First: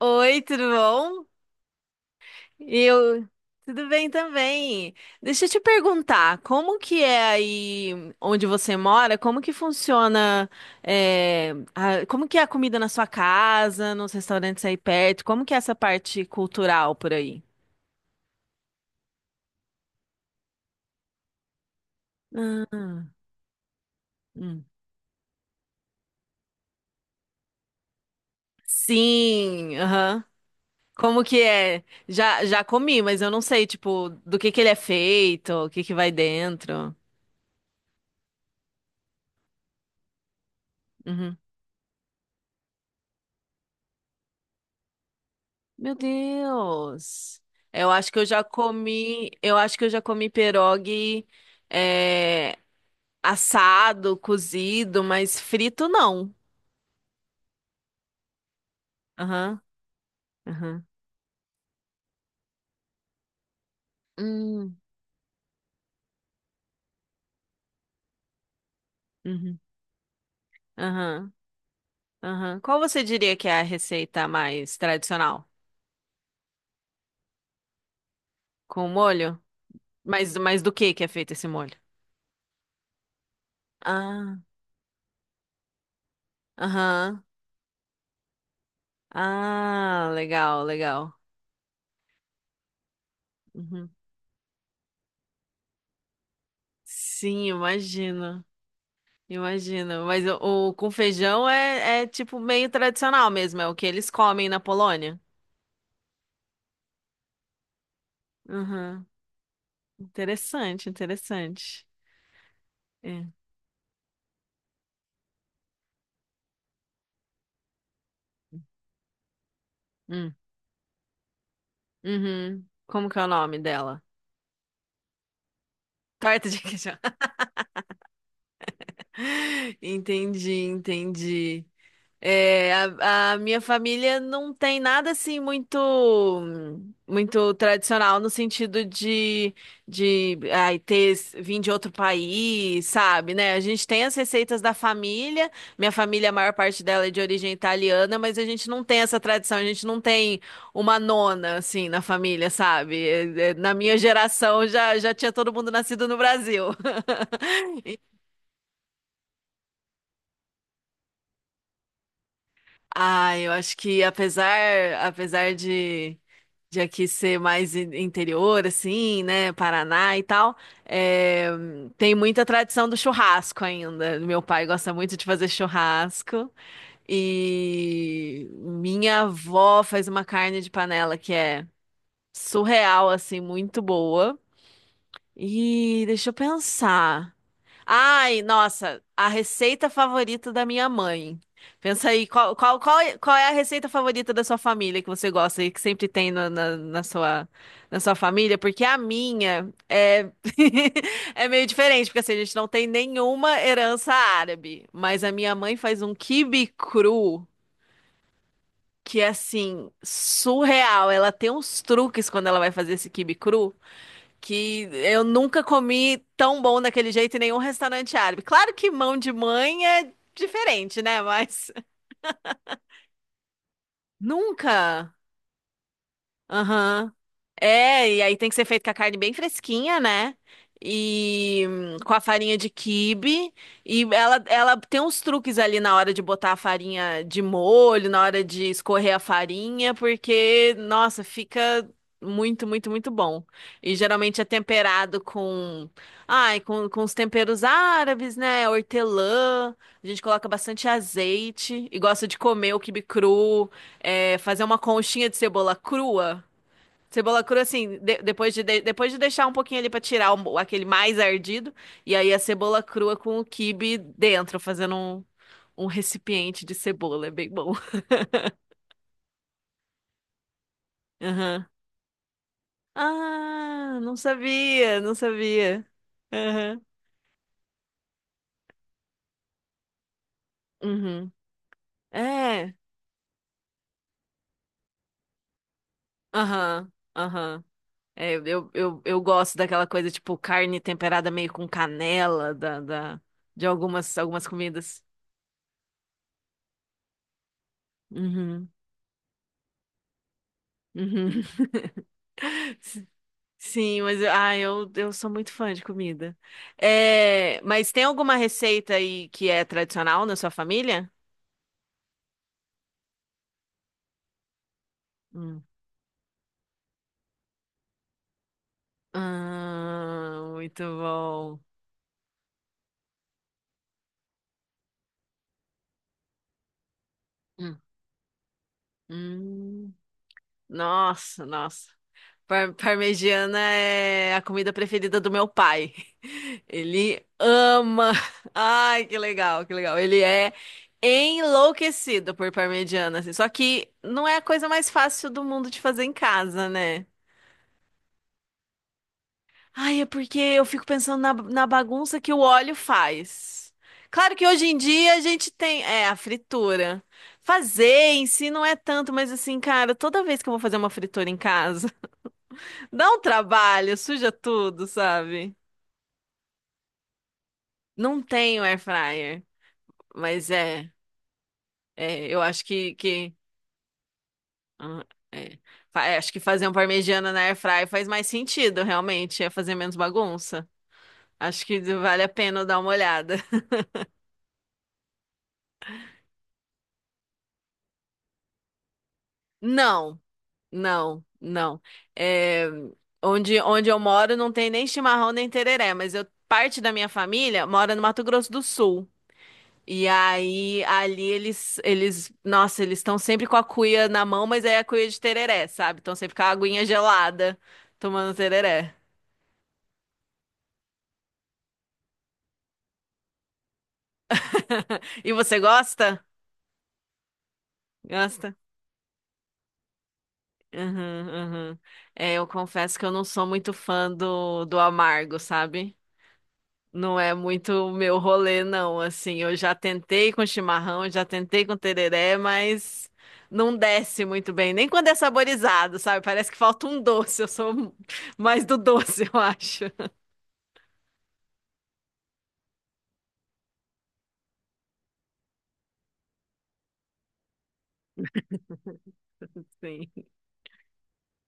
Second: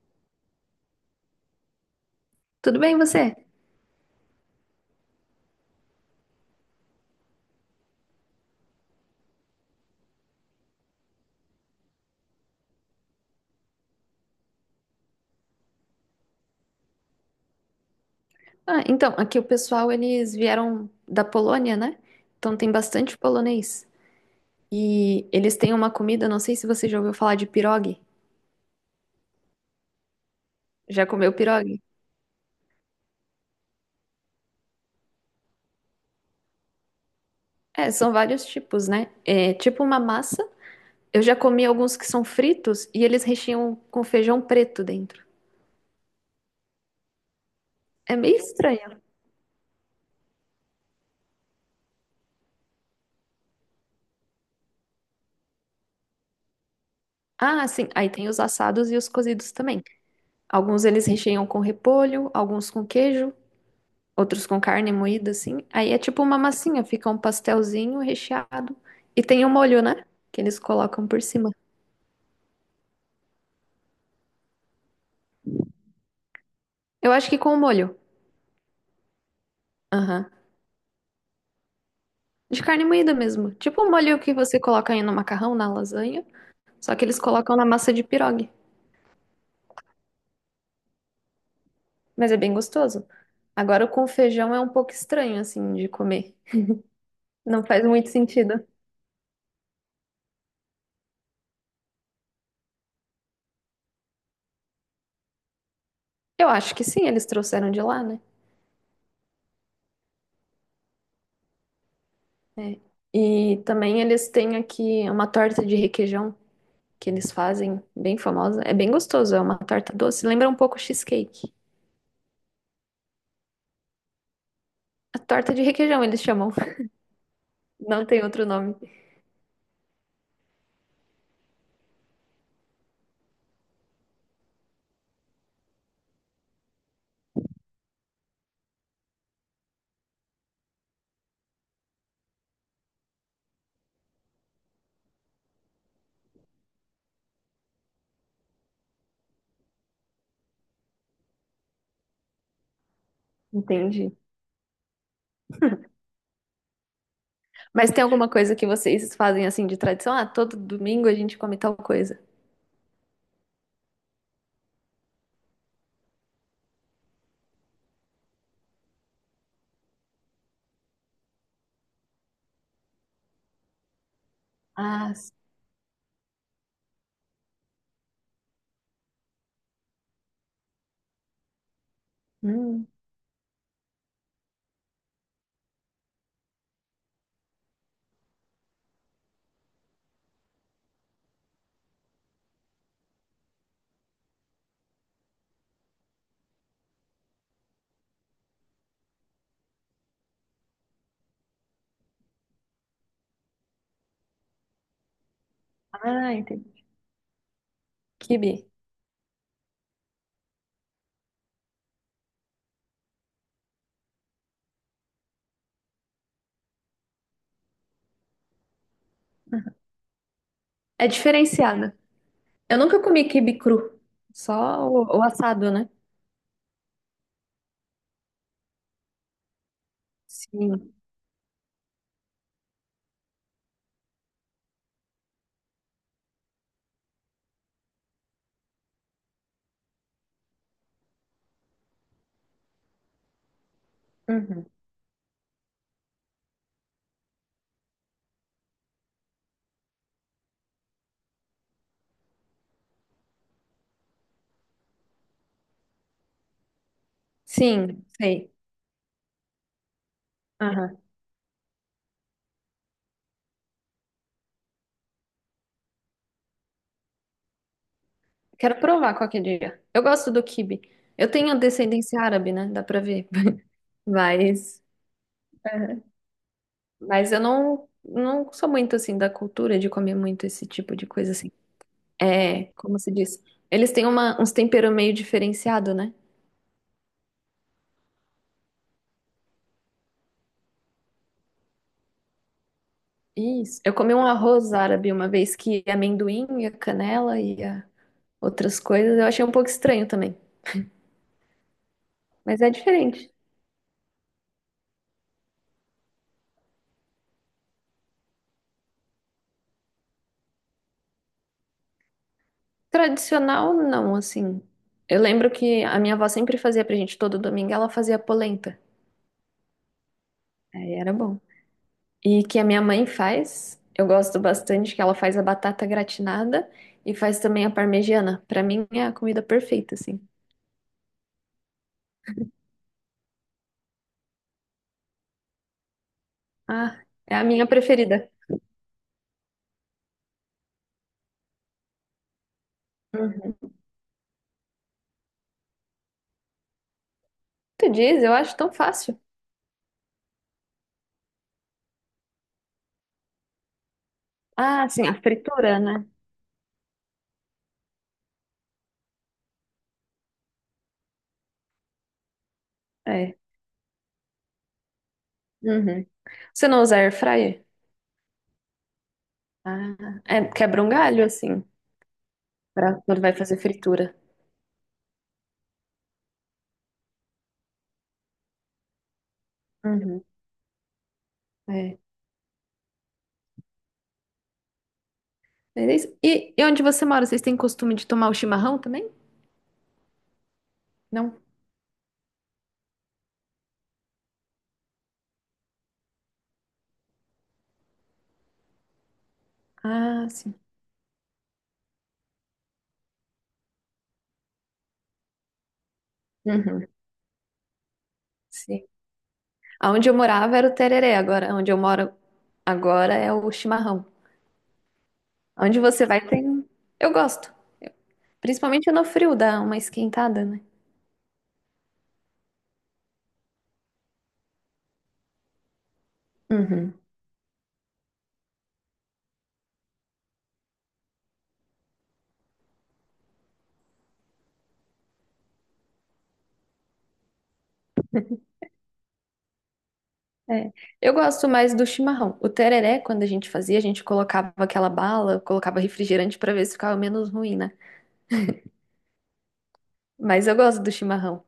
Oi, tudo bom? Tudo bem, Eu, você? tudo bem também. Deixa eu te perguntar, como que é aí onde você mora? Como que funciona, como que é a comida na sua casa, nos restaurantes aí perto? Como que é essa parte cultural por aí? Ah, então, aqui o pessoal, eles vieram da Polônia, né? Então tem Ah, bastante polonês. hum. E eles têm uma comida, não sei se você já ouviu falar de pirogue. Sim, aham. Já Como comeu que pirogue? é? Já comi, mas eu não sei, tipo, do que ele é feito, o que que vai dentro. É, são vários tipos, né? É tipo uma massa. Eu já Uhum. comi alguns que são fritos e eles recheiam com feijão preto dentro. Meu Deus. É meio estranho. Eu acho que eu já comi pierogi é, assado, cozido, mas frito não. Ah, sim. Aí tem os assados e os cozidos Aham, também. aham. Alguns eles recheiam com repolho, alguns com queijo, outros com Hum, carne moída, assim. Aí é tipo uma massinha, fica um pastelzinho recheado. E tem o uhum, molho, né? Que eles colocam por aham, cima. aham. Qual você diria que é a receita mais tradicional? Eu acho que com o molho. Com molho? Aham. Mas do que é feito esse molho? De carne moída mesmo. Tipo o molho que Ah, você coloca aí no macarrão, na lasanha. Só que eles aham. colocam na massa de pirogue. Ah, legal, legal. Mas é bem gostoso. Agora o Uhum. com feijão é um pouco estranho, assim, de comer. Sim, Não faz muito imagino. sentido. Imagino. Mas o com feijão é, é tipo meio tradicional mesmo, é o que eles comem na Polônia. Eu acho que sim, eles trouxeram de lá, né? Uhum. Interessante, interessante. É. É. E também eles têm aqui uma torta de requeijão. Que eles fazem, bem famosa. É bem gostoso, é uma torta doce. Hum. Lembra um pouco cheesecake. Uhum. Como que é o nome dela? A torta de requeijão, eles Torta chamam. de queijo. Não tem outro nome. Entendi, entendi. É, a minha família não tem nada assim muito muito tradicional no sentido de ai, ter vim de outro país, sabe, né? A gente tem as receitas da família. Minha família, a maior parte dela é de origem italiana, mas a gente não tem essa tradição, a gente não tem uma nona assim na família, sabe? Na minha Entendi. geração já tinha todo mundo nascido no Brasil. Mas tem alguma coisa que vocês fazem assim de tradição? Ah, todo domingo a gente come tal coisa. Ah, eu acho que apesar apesar de aqui ser mais interior, assim, né? Paraná e tal. É, tem muita tradição do churrasco ainda. Meu pai gosta Ah, muito de fazer churrasco. E minha avó faz uma carne de panela que é hum. surreal, assim, muito boa. E deixa eu pensar. Ai, nossa, a receita favorita da minha mãe. Pensa aí, qual é a receita favorita da sua família que você gosta e que sempre tem na sua família? Porque a minha é, é meio diferente, porque assim, a gente não tem nenhuma herança árabe. Mas a minha mãe faz um Ah, quibe entendi. cru Quibe. que é assim, surreal. Ela tem uns truques quando ela vai fazer esse quibe cru que eu nunca comi tão bom daquele jeito em nenhum restaurante árabe. Claro que mão de mãe é diferente, É né? Mas diferenciado. Eu nunca comi quibe cru. Só nunca. o assado, né? Aham. É, e aí tem que ser feito com a carne bem fresquinha, né? Sim. E com a farinha de quibe. E ela tem uns truques ali na hora de botar a farinha de molho, na hora de escorrer a farinha, porque, nossa, fica muito, muito, muito bom. E geralmente é Uhum. temperado com, ai, com os temperos árabes, né? Hortelã. A gente coloca bastante azeite e gosta de comer o quibe cru, é, fazer uma conchinha de cebola crua. Cebola crua, assim, Sim, sei. depois de, depois de deixar um pouquinho ali pra tirar aquele Aham. mais ardido, e aí a cebola crua com o quibe dentro, fazendo um, um recipiente de cebola, é bem bom. Quero provar qualquer dia. Eu gosto do quibe. Eu tenho Aham. descendência árabe, né? Dá pra ver. Ah, não Mas, sabia, não sabia. é, Aham. mas eu não sou muito assim da cultura de comer muito esse tipo de Uhum. coisa assim. É, É. como se diz? Eles têm uns temperos meio diferenciado, né? Aham. Aham. É, eu gosto daquela coisa, tipo, carne temperada meio com canela, da, de Isso. Eu comi algumas, um algumas arroz comidas. árabe uma vez que é amendoim e a canela e a Uhum. outras coisas. Eu achei um pouco estranho também. Uhum. Mas é diferente. Sim, mas eu sou muito fã de comida. É, mas tem alguma receita aí que é tradicional na sua família? Tradicional, não, assim. Eu lembro Hum. que a minha avó sempre fazia pra gente todo domingo, ela fazia polenta. Ah, muito Aí era bom. bom. E que a minha mãe faz. Eu gosto bastante que ela faz a batata gratinada e faz também a Hum. parmegiana. Pra mim é a comida Hum. perfeita, assim. Nossa, nossa. Parmegiana é a comida preferida do meu pai. Ah, Ele é a minha ama. preferida. Ai, que legal, que legal. Ele é enlouquecido por parmegiana, assim. Só Uhum. que não é a coisa mais fácil do mundo de fazer em casa, né? Tu diz, eu acho tão fácil. Ai, é porque eu fico pensando na bagunça que o óleo faz. Claro que hoje em Ah, sim, dia a a gente fritura, tem, é, né? a fritura. Fazer em si não é tanto, mas assim, cara, toda vez que eu vou fazer uma fritura em casa, dá um É. trabalho, suja tudo, sabe? Uhum. Você não usa air fryer? Não tenho air fryer, Ah, é, mas quebra um é, galho, assim, é, eu acho pra quando vai que fazer fritura. ah, é, é, acho que fazer um parmegiana na air fryer faz mais sentido, realmente, é fazer menos Uhum. bagunça. Acho que É. vale a pena eu dar uma olhada. Beleza. E onde você mora? Vocês têm costume de tomar o chimarrão também? Não. Não, Não? não. É, onde eu moro não tem nem chimarrão nem tereré, mas eu, parte da minha família mora no Mato Grosso do Sul. E Ah, sim. aí, ali nossa, eles estão sempre com a cuia na mão, mas é a cuia de tereré, sabe? Estão sempre com a aguinha Uhum. gelada, tomando Sim. tereré. Onde eu morava era o tereré, agora onde eu moro agora é o chimarrão. E você Onde você vai gosta? tem. Eu gosto. Gosta? Principalmente no frio, dá uma esquentada, né? Uhum, uhum. É, eu confesso que eu não sou muito fã do amargo, sabe? Uhum. Não é muito o meu rolê, não. Assim, eu já tentei com chimarrão, já tentei com tereré, mas não desce muito bem. Nem quando é saborizado, sabe? Parece que falta um doce. Eu sou mais do doce, eu acho. É. Eu gosto mais do chimarrão. O tereré, quando a gente fazia, a gente colocava aquela bala, colocava refrigerante pra ver se ficava menos ruim, né? Sim. Mas eu gosto do chimarrão.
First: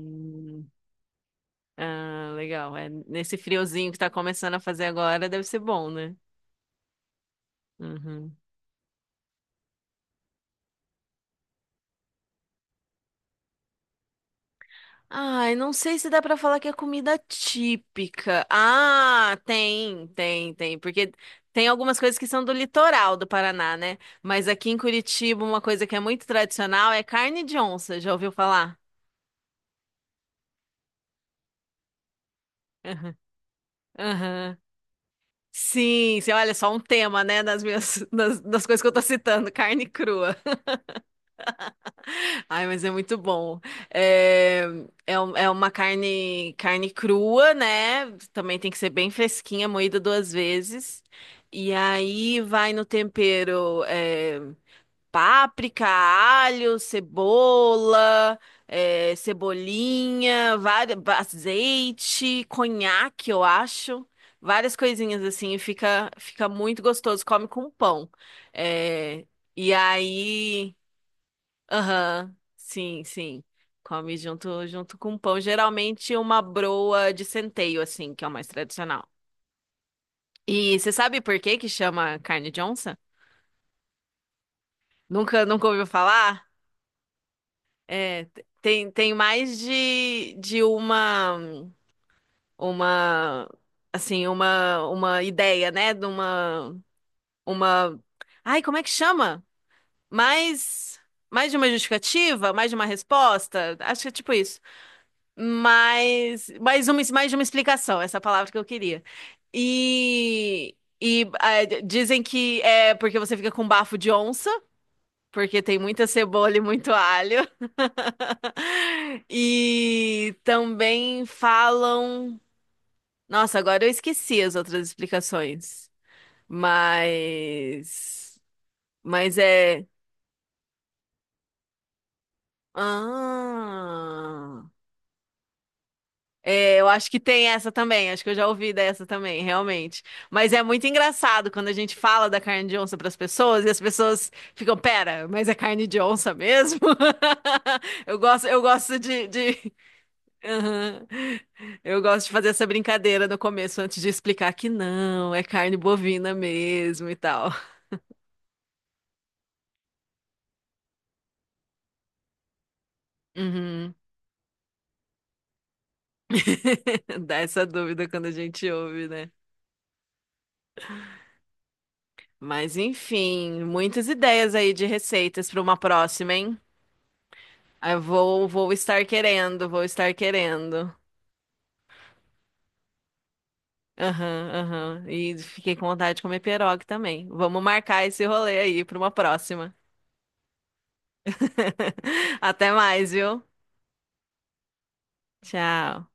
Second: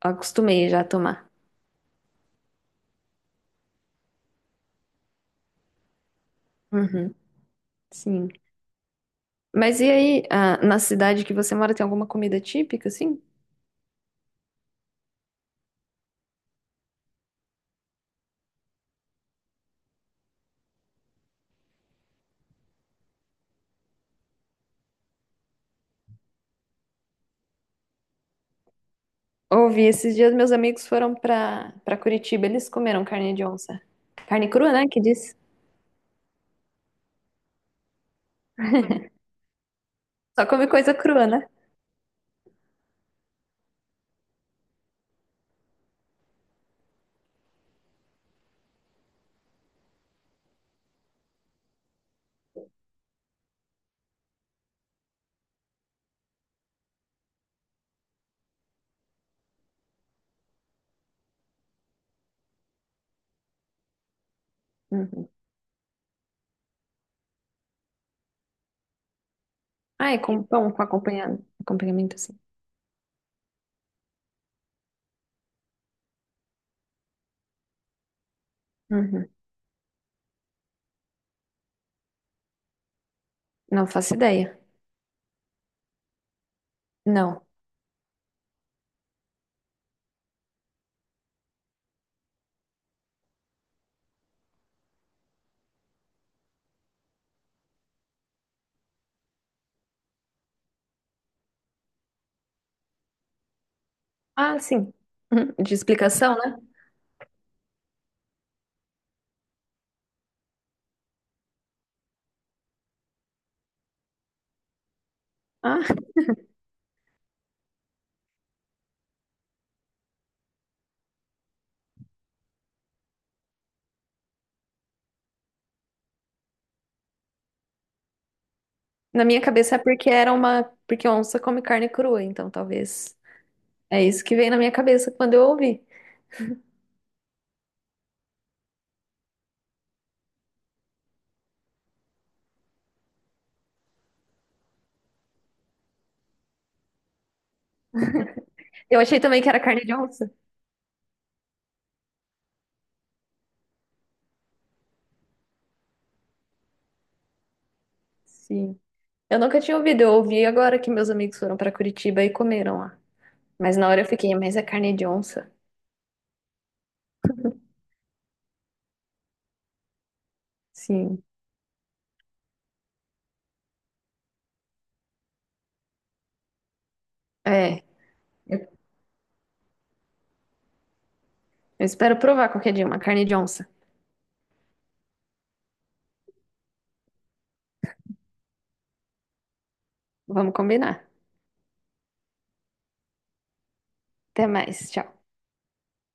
Acostumei já a tomar. Ah, legal. É, nesse friozinho que tá começando a fazer agora, deve ser bom, né? Uhum. Sim. Uhum. Mas e aí, ah, na cidade que você mora, tem alguma comida típica, assim? Ai, não sei se dá pra falar que é comida típica. Ah, tem, porque tem algumas coisas que são do litoral do Paraná, né? Mas aqui em Curitiba, uma coisa que é muito tradicional é carne de onça. Já ouviu falar? Ouvi, esses dias meus amigos foram pra Curitiba, eles comeram Aham. carne de onça. Carne Aham. crua, né? Que diz. Sim, você olha só um tema, né, das minhas das coisas que eu tô citando, carne crua. Só come coisa crua, né? Ai, mas é muito bom. É, é, é uma carne, carne crua, né? Também tem que ser bem fresquinha, moída duas vezes. E aí vai no tempero, é, páprica, alho, cebola, é, cebolinha, várias, azeite, conhaque, eu acho. Várias coisinhas Uhum. assim, e fica, fica muito gostoso. Come com pão. É, e Ah, é com pão, aí. com acompanhamento, acompanhamento Aham, assim. sim, sim. Come junto, junto com pão. Geralmente uma broa de centeio, assim, que é o mais tradicional. Uhum. E você sabe por que que chama carne de onça? Não faço ideia. Nunca, nunca ouviu falar? Não. É, tem, tem mais de uma, assim, uma ideia, né? De uma, ai, como é que chama? Mais, mais de uma justificativa? Mais de uma resposta? Acho que é tipo Ah, isso. sim. Uhum. De explicação, Mas né? mais uma, mais de uma explicação, essa palavra que eu queria. E, e ah, dizem que é porque você fica com bafo de onça, porque tem Ah, muita cebola e muito alho. E também falam. Nossa, agora eu esqueci as outras explicações. Mas. na Mas minha cabeça é é. porque era uma. Porque onça come carne crua, então talvez. É isso que veio na Ah. minha cabeça quando eu ouvi. É, eu acho que tem essa também, acho que eu já ouvi dessa também, realmente. Mas é muito engraçado quando a gente fala da carne de onça para as pessoas e as pessoas ficam, pera, mas é carne de onça mesmo? Eu gosto Eu achei de, também que era de- carne de onça. Aham. Eu gosto de fazer essa brincadeira no começo antes de explicar que não, é carne bovina mesmo e tal. Sim. Eu nunca tinha ouvido, eu ouvi agora que meus amigos foram pra Curitiba e comeram lá. Mas na Uhum. hora eu fiquei, mas é carne de onça? Dá essa dúvida quando a gente ouve, né? Sim. Mas enfim, muitas ideias aí de receitas para uma próxima, hein? É, Vou eu estar querendo, vou estar querendo. eu espero provar qualquer dia uma carne de onça. Aham, aham. E fiquei com vontade de comer pierogi também. Vamos marcar esse rolê aí para uma próxima. Vamos combinar. Até mais, viu? Até mais, tchau. Tchau.